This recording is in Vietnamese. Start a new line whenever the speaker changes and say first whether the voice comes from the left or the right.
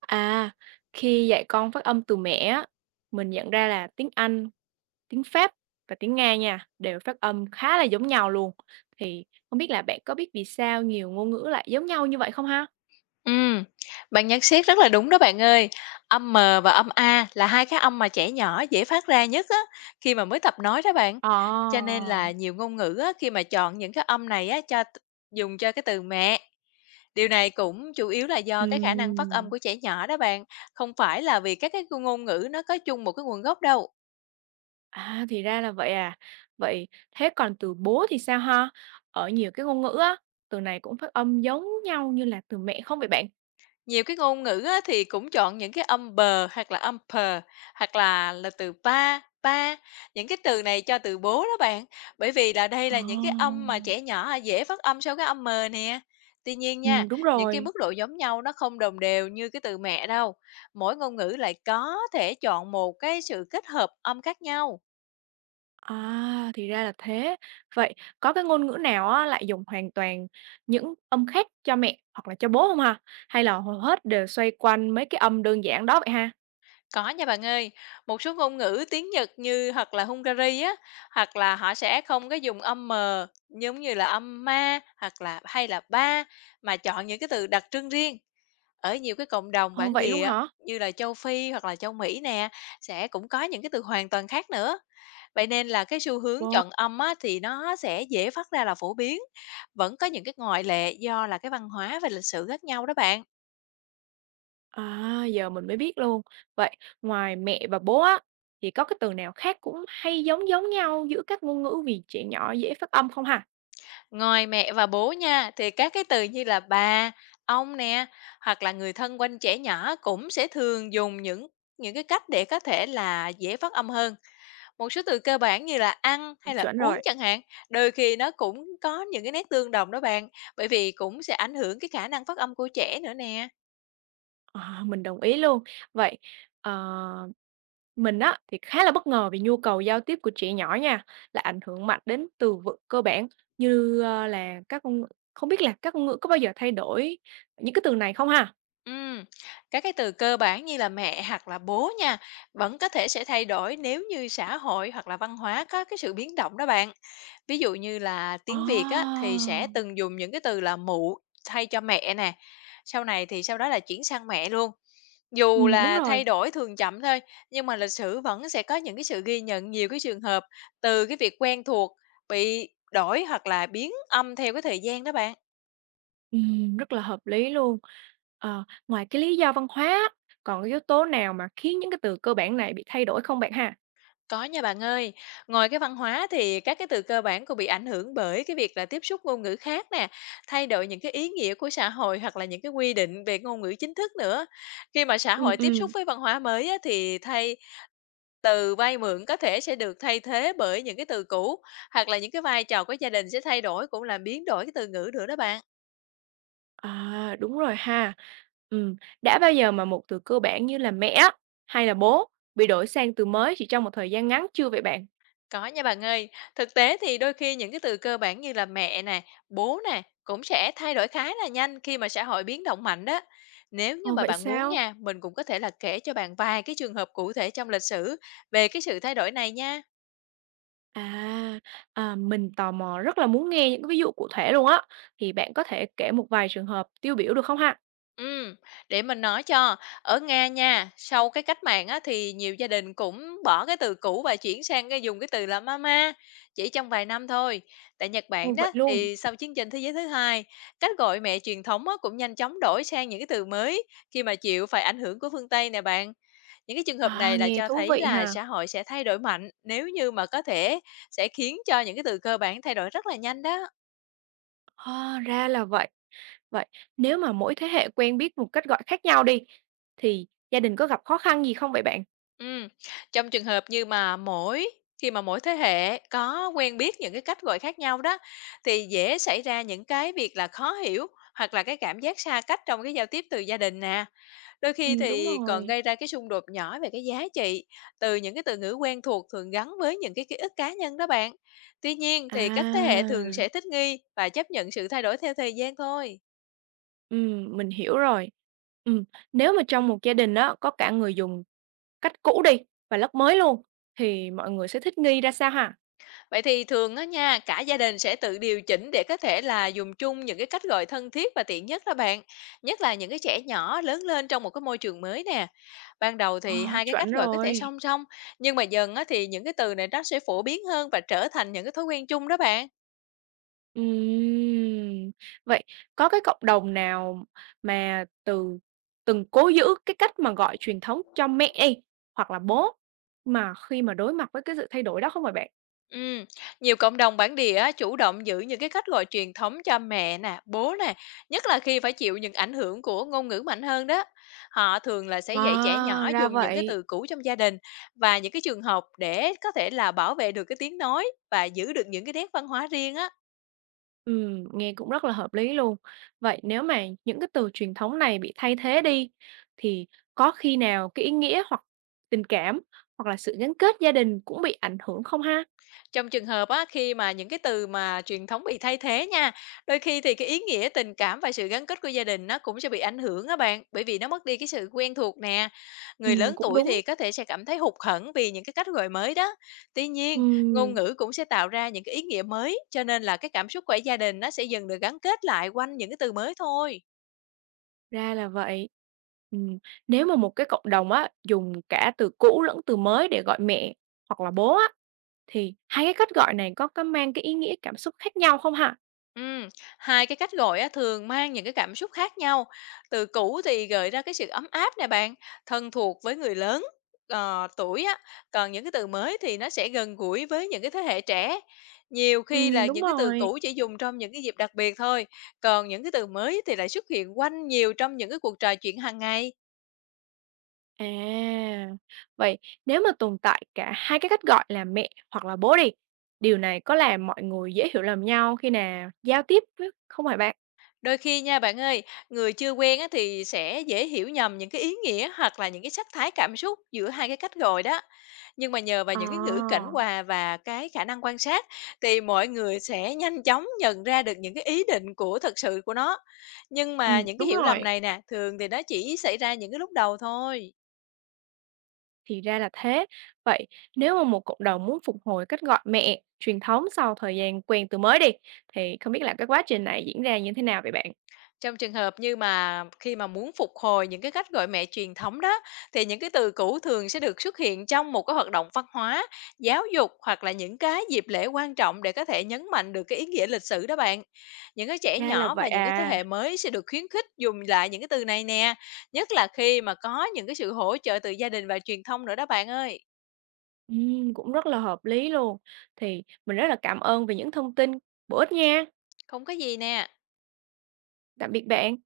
right: À, khi dạy con phát âm từ mẹ á, mình nhận ra là tiếng Anh, tiếng Pháp và tiếng Nga nha, đều phát âm khá là giống nhau luôn. Thì không biết là bạn có biết vì sao nhiều ngôn ngữ lại giống nhau như vậy không ha?
left: Ừm, bạn nhận xét rất là đúng đó bạn ơi. Âm M và âm A là hai cái âm mà trẻ nhỏ dễ phát ra nhất á, khi mà mới tập nói đó bạn. Cho
right: Ồ.
left: nên là nhiều ngôn ngữ á, khi mà chọn những cái âm này á, cho dùng cho cái từ mẹ. Điều này cũng chủ yếu là do cái khả năng phát âm
right: Ừm,
left: của trẻ nhỏ đó bạn, không phải là vì các cái ngôn ngữ nó có chung một cái nguồn gốc đâu.
right: à thì ra là vậy à. Vậy thế còn từ bố thì sao ha? Ở nhiều cái ngôn ngữ á, từ này cũng phát âm giống nhau như là từ mẹ không vậy bạn?
left: Nhiều cái ngôn ngữ á, thì cũng chọn những cái âm bờ hoặc là âm pờ hoặc là từ pa, pa, những cái từ này cho từ bố đó bạn. Bởi vì là đây là những cái âm
right: Ồ.
left: mà trẻ nhỏ dễ phát âm sau cái âm mờ nè. Tuy nhiên nha,
right: Ừ, đúng
left: những cái
right: rồi.
left: mức độ giống nhau nó không đồng đều như cái từ mẹ đâu. Mỗi ngôn ngữ lại có thể chọn một cái sự kết hợp âm khác nhau.
right: À, thì ra là thế. Vậy có cái ngôn ngữ nào á lại dùng hoàn toàn những âm khác cho mẹ hoặc là cho bố không hả? Hay là hầu hết đều xoay quanh mấy cái âm đơn giản đó vậy ha?
left: Có nha bạn ơi, một số ngôn ngữ tiếng Nhật như hoặc là Hungary á, hoặc là họ sẽ không có dùng âm mờ giống như là âm ma hoặc là hay là ba mà chọn những cái từ đặc trưng riêng. Ở nhiều cái cộng đồng
right: Ồ,
left: bản
right: vậy luôn
left: địa
right: hả?
left: như là châu Phi hoặc là châu Mỹ nè sẽ cũng có những cái từ hoàn toàn khác nữa. Vậy nên là cái xu hướng
right: Wow,
left: chọn âm á, thì nó sẽ dễ phát ra là phổ biến. Vẫn có những cái ngoại lệ do là cái văn hóa và lịch sử khác nhau đó bạn.
right: à, giờ mình mới biết luôn. Vậy ngoài mẹ và bố á, thì có cái từ nào khác cũng hay giống giống nhau giữa các ngôn ngữ vì trẻ nhỏ dễ phát âm không hả?
left: Ngoài mẹ và bố nha, thì các cái từ như là bà, ông nè, hoặc là người thân quanh trẻ nhỏ cũng sẽ thường dùng những cái cách để có thể là dễ phát âm hơn. Một số từ cơ bản như là ăn hay là
right: Chuẩn
left: uống
right: rồi.
left: chẳng hạn, đôi khi nó cũng có những cái nét tương đồng đó bạn, bởi vì cũng sẽ ảnh hưởng cái khả năng phát âm của trẻ nữa nè.
right: Ờ, mình đồng ý luôn. Vậy, ờ, mình á thì khá là bất ngờ vì nhu cầu giao tiếp của trẻ nhỏ nha, là ảnh hưởng mạnh đến từ vựng cơ bản như, là các ngôn ngữ không biết là các ngôn ngữ có bao giờ thay đổi những cái từ này không ha?
left: Ừm, Các cái từ cơ bản như là mẹ hoặc là bố nha, vẫn có thể sẽ thay đổi nếu như xã hội hoặc là văn hóa có cái sự biến động đó bạn. Ví dụ như là tiếng Việt á,
right: Ồ!
left: thì sẽ từng dùng những cái từ là mụ thay cho mẹ nè, sau này thì sau đó là chuyển sang mẹ luôn. Dù
right: Đúng
left: là
right: rồi,
left: thay đổi thường chậm thôi, nhưng mà lịch sử vẫn sẽ có những cái sự ghi nhận nhiều cái trường hợp từ cái việc quen thuộc bị đổi hoặc là biến âm theo cái thời gian đó bạn.
right: rất là hợp lý luôn. Ờ, ngoài cái lý do văn hóa còn cái yếu tố nào mà khiến những cái từ cơ bản này bị thay đổi không bạn ha?
left: Có nha bạn ơi, ngoài cái văn hóa thì các cái từ cơ bản cũng bị ảnh hưởng bởi cái việc là tiếp xúc ngôn ngữ khác nè, thay đổi những cái ý nghĩa của xã hội hoặc là những cái quy định về ngôn ngữ chính thức nữa. Khi mà xã
right: Ừ
left: hội tiếp xúc
right: ừ.
left: với văn hóa mới á, thì thay từ vay mượn có thể sẽ được thay thế bởi những cái từ cũ hoặc là những cái vai trò của gia đình sẽ thay đổi cũng làm biến đổi cái từ ngữ nữa đó bạn.
right: À, đúng rồi ha. Ừm, đã bao giờ mà một từ cơ bản như là mẹ hay là bố bị đổi sang từ mới chỉ trong một thời gian ngắn chưa vậy bạn?
left: Có nha bạn ơi, thực tế thì đôi khi những cái từ cơ bản như là mẹ nè, bố nè cũng sẽ thay đổi khá là nhanh khi mà xã hội biến động mạnh đó. Nếu như
right: Ồ,
left: mà
right: vậy
left: bạn muốn
right: sao?
left: nha, mình cũng có thể là kể cho bạn vài cái trường hợp cụ thể trong lịch sử về cái sự thay đổi này nha.
right: À, à, mình tò mò rất là muốn nghe những cái ví dụ cụ thể luôn á. Thì bạn có thể kể một vài trường hợp tiêu biểu được không ha?
left: Ừm, để mình nói cho, ở Nga nha, sau cái cách mạng á, thì nhiều gia đình cũng bỏ cái từ cũ và chuyển sang cái dùng cái từ là mama chỉ trong vài năm thôi. Tại Nhật Bản
right: Ồ, vậy
left: đó
right: luôn.
left: thì sau chiến tranh thế giới thứ hai, cách gọi mẹ truyền thống á, cũng nhanh chóng đổi sang những cái từ mới khi mà chịu phải ảnh hưởng của phương Tây nè bạn. Những cái trường hợp
right: À,
left: này là
right: nghe
left: cho
right: thú
left: thấy
right: vị
left: là
right: ha.
left: xã hội sẽ thay đổi mạnh nếu như mà có thể sẽ khiến cho những cái từ cơ bản thay đổi rất là nhanh đó.
right: À, ra là vậy. Vậy nếu mà mỗi thế hệ quen biết một cách gọi khác nhau đi, thì gia đình có gặp khó khăn gì không vậy bạn?
left: Ừm, trong trường hợp như mà khi mà mỗi thế hệ có quen biết những cái cách gọi khác nhau đó, thì dễ xảy ra những cái việc là khó hiểu hoặc là cái cảm giác xa cách trong cái giao tiếp từ gia đình nè. Đôi khi
right: Ừ, đúng
left: thì còn
right: rồi.
left: gây ra cái xung đột nhỏ về cái giá trị từ những cái từ ngữ quen thuộc thường gắn với những cái ký ức cá nhân đó bạn. Tuy nhiên thì các thế hệ thường
right: À.
left: sẽ thích nghi và chấp nhận sự thay đổi theo thời gian thôi.
right: Mình hiểu rồi. Ừm, nếu mà trong một gia đình đó có cả người dùng cách cũ đi và lắp mới luôn, thì mọi người sẽ thích nghi ra sao ha?
left: Vậy thì thường á nha, cả gia đình sẽ tự điều chỉnh để có thể là dùng chung những cái cách gọi thân thiết và tiện nhất đó bạn. Nhất là những cái trẻ nhỏ lớn lên trong một cái môi trường mới nè. Ban đầu thì
right: Ờ,
left: hai cái cách
right: chuẩn
left: gọi có thể
right: rồi.
left: song song, nhưng mà dần á thì những cái từ này nó sẽ phổ biến hơn và trở thành những cái thói quen chung đó bạn.
right: Ừm, vậy có cái cộng đồng nào mà từng cố giữ cái cách mà gọi truyền thống cho mẹ đi, hoặc là bố, mà khi mà đối mặt với cái sự thay đổi đó không hả bạn?
left: Ừm, nhiều cộng đồng bản địa á, chủ động giữ những cái cách gọi truyền thống cho mẹ nè, bố nè, nhất là khi phải chịu những ảnh hưởng của ngôn ngữ mạnh hơn đó. Họ thường là sẽ dạy trẻ
right: À,
left: nhỏ
right: ra
left: dùng những cái
right: vậy.
left: từ cũ trong gia đình và những cái trường học để có thể là bảo vệ được cái tiếng nói và giữ được những cái nét văn hóa riêng á.
right: Nghe cũng rất là hợp lý luôn. Vậy nếu mà những cái từ truyền thống này bị thay thế đi, thì có khi nào cái ý nghĩa hoặc tình cảm, hoặc là sự gắn kết gia đình cũng bị ảnh hưởng không ha?
left: Trong trường hợp á, khi mà những cái từ mà truyền thống bị thay thế nha, đôi khi thì cái ý nghĩa tình cảm và sự gắn kết của gia đình nó cũng sẽ bị ảnh hưởng á bạn, bởi vì nó mất đi cái sự quen thuộc nè. Người lớn
right: Cũng
left: tuổi
right: đúng.
left: thì có thể sẽ cảm thấy hụt hẫng vì những cái cách gọi mới đó. Tuy nhiên, ngôn
right: Ừm,
left: ngữ cũng sẽ tạo ra những cái ý nghĩa mới, cho nên là cái cảm xúc của gia đình nó sẽ dần được gắn kết lại quanh những cái từ mới thôi.
right: ra là vậy. Ừm, nếu mà một cái cộng đồng á, dùng cả từ cũ lẫn từ mới để gọi mẹ hoặc là bố á, thì hai cái cách gọi này có mang cái ý nghĩa cảm xúc khác nhau không hả?
left: Ừm, hai cái cách gọi á, thường mang những cái cảm xúc khác nhau. Từ cũ thì gợi ra cái sự ấm áp nè bạn, thân thuộc với người lớn tuổi á, còn những cái từ mới thì nó sẽ gần gũi với những cái thế hệ trẻ. Nhiều khi là
right: Đúng
left: những cái từ
right: rồi.
left: cũ chỉ dùng trong những cái dịp đặc biệt thôi, còn những cái từ mới thì lại xuất hiện quanh nhiều trong những cái cuộc trò chuyện hàng ngày.
right: À, vậy nếu mà tồn tại cả hai cái cách gọi là mẹ hoặc là bố đi, điều này có làm mọi người dễ hiểu lầm nhau khi nào giao tiếp với không phải bạn?
left: Đôi khi nha bạn ơi, người chưa quen á, thì sẽ dễ hiểu nhầm những cái ý nghĩa hoặc là những cái sắc thái cảm xúc giữa hai cái cách gọi đó. Nhưng mà nhờ vào những cái ngữ cảnh
right: À,
left: quà và cái khả năng quan sát thì mọi người sẽ nhanh chóng nhận ra được những cái ý định của thật sự của nó. Nhưng mà
right: ừ,
left: những cái
right: đúng
left: hiểu lầm
right: rồi,
left: này nè, thường thì nó chỉ xảy ra những cái lúc đầu thôi.
right: thì ra là thế. Vậy nếu mà một cộng đồng muốn phục hồi cách gọi mẹ truyền thống sau thời gian quen từ mới đi, thì không biết là cái quá trình này diễn ra như thế nào vậy bạn?
left: Trong trường hợp như mà khi mà muốn phục hồi những cái cách gọi mẹ truyền thống đó, thì những cái từ cũ thường sẽ được xuất hiện trong một cái hoạt động văn hóa, giáo dục hoặc là những cái dịp lễ quan trọng để có thể nhấn mạnh được cái ý nghĩa lịch sử đó bạn. Những cái trẻ
right: Ra là
left: nhỏ
right: vậy
left: và những cái thế
right: à,
left: hệ mới sẽ được khuyến khích dùng lại những cái từ này nè, nhất là khi mà có những cái sự hỗ trợ từ gia đình và truyền thông nữa đó bạn ơi.
right: ừ, cũng rất là hợp lý luôn. Thì mình rất là cảm ơn về những thông tin bổ ích nha.
left: Không có gì nè.
right: Tạm biệt bạn.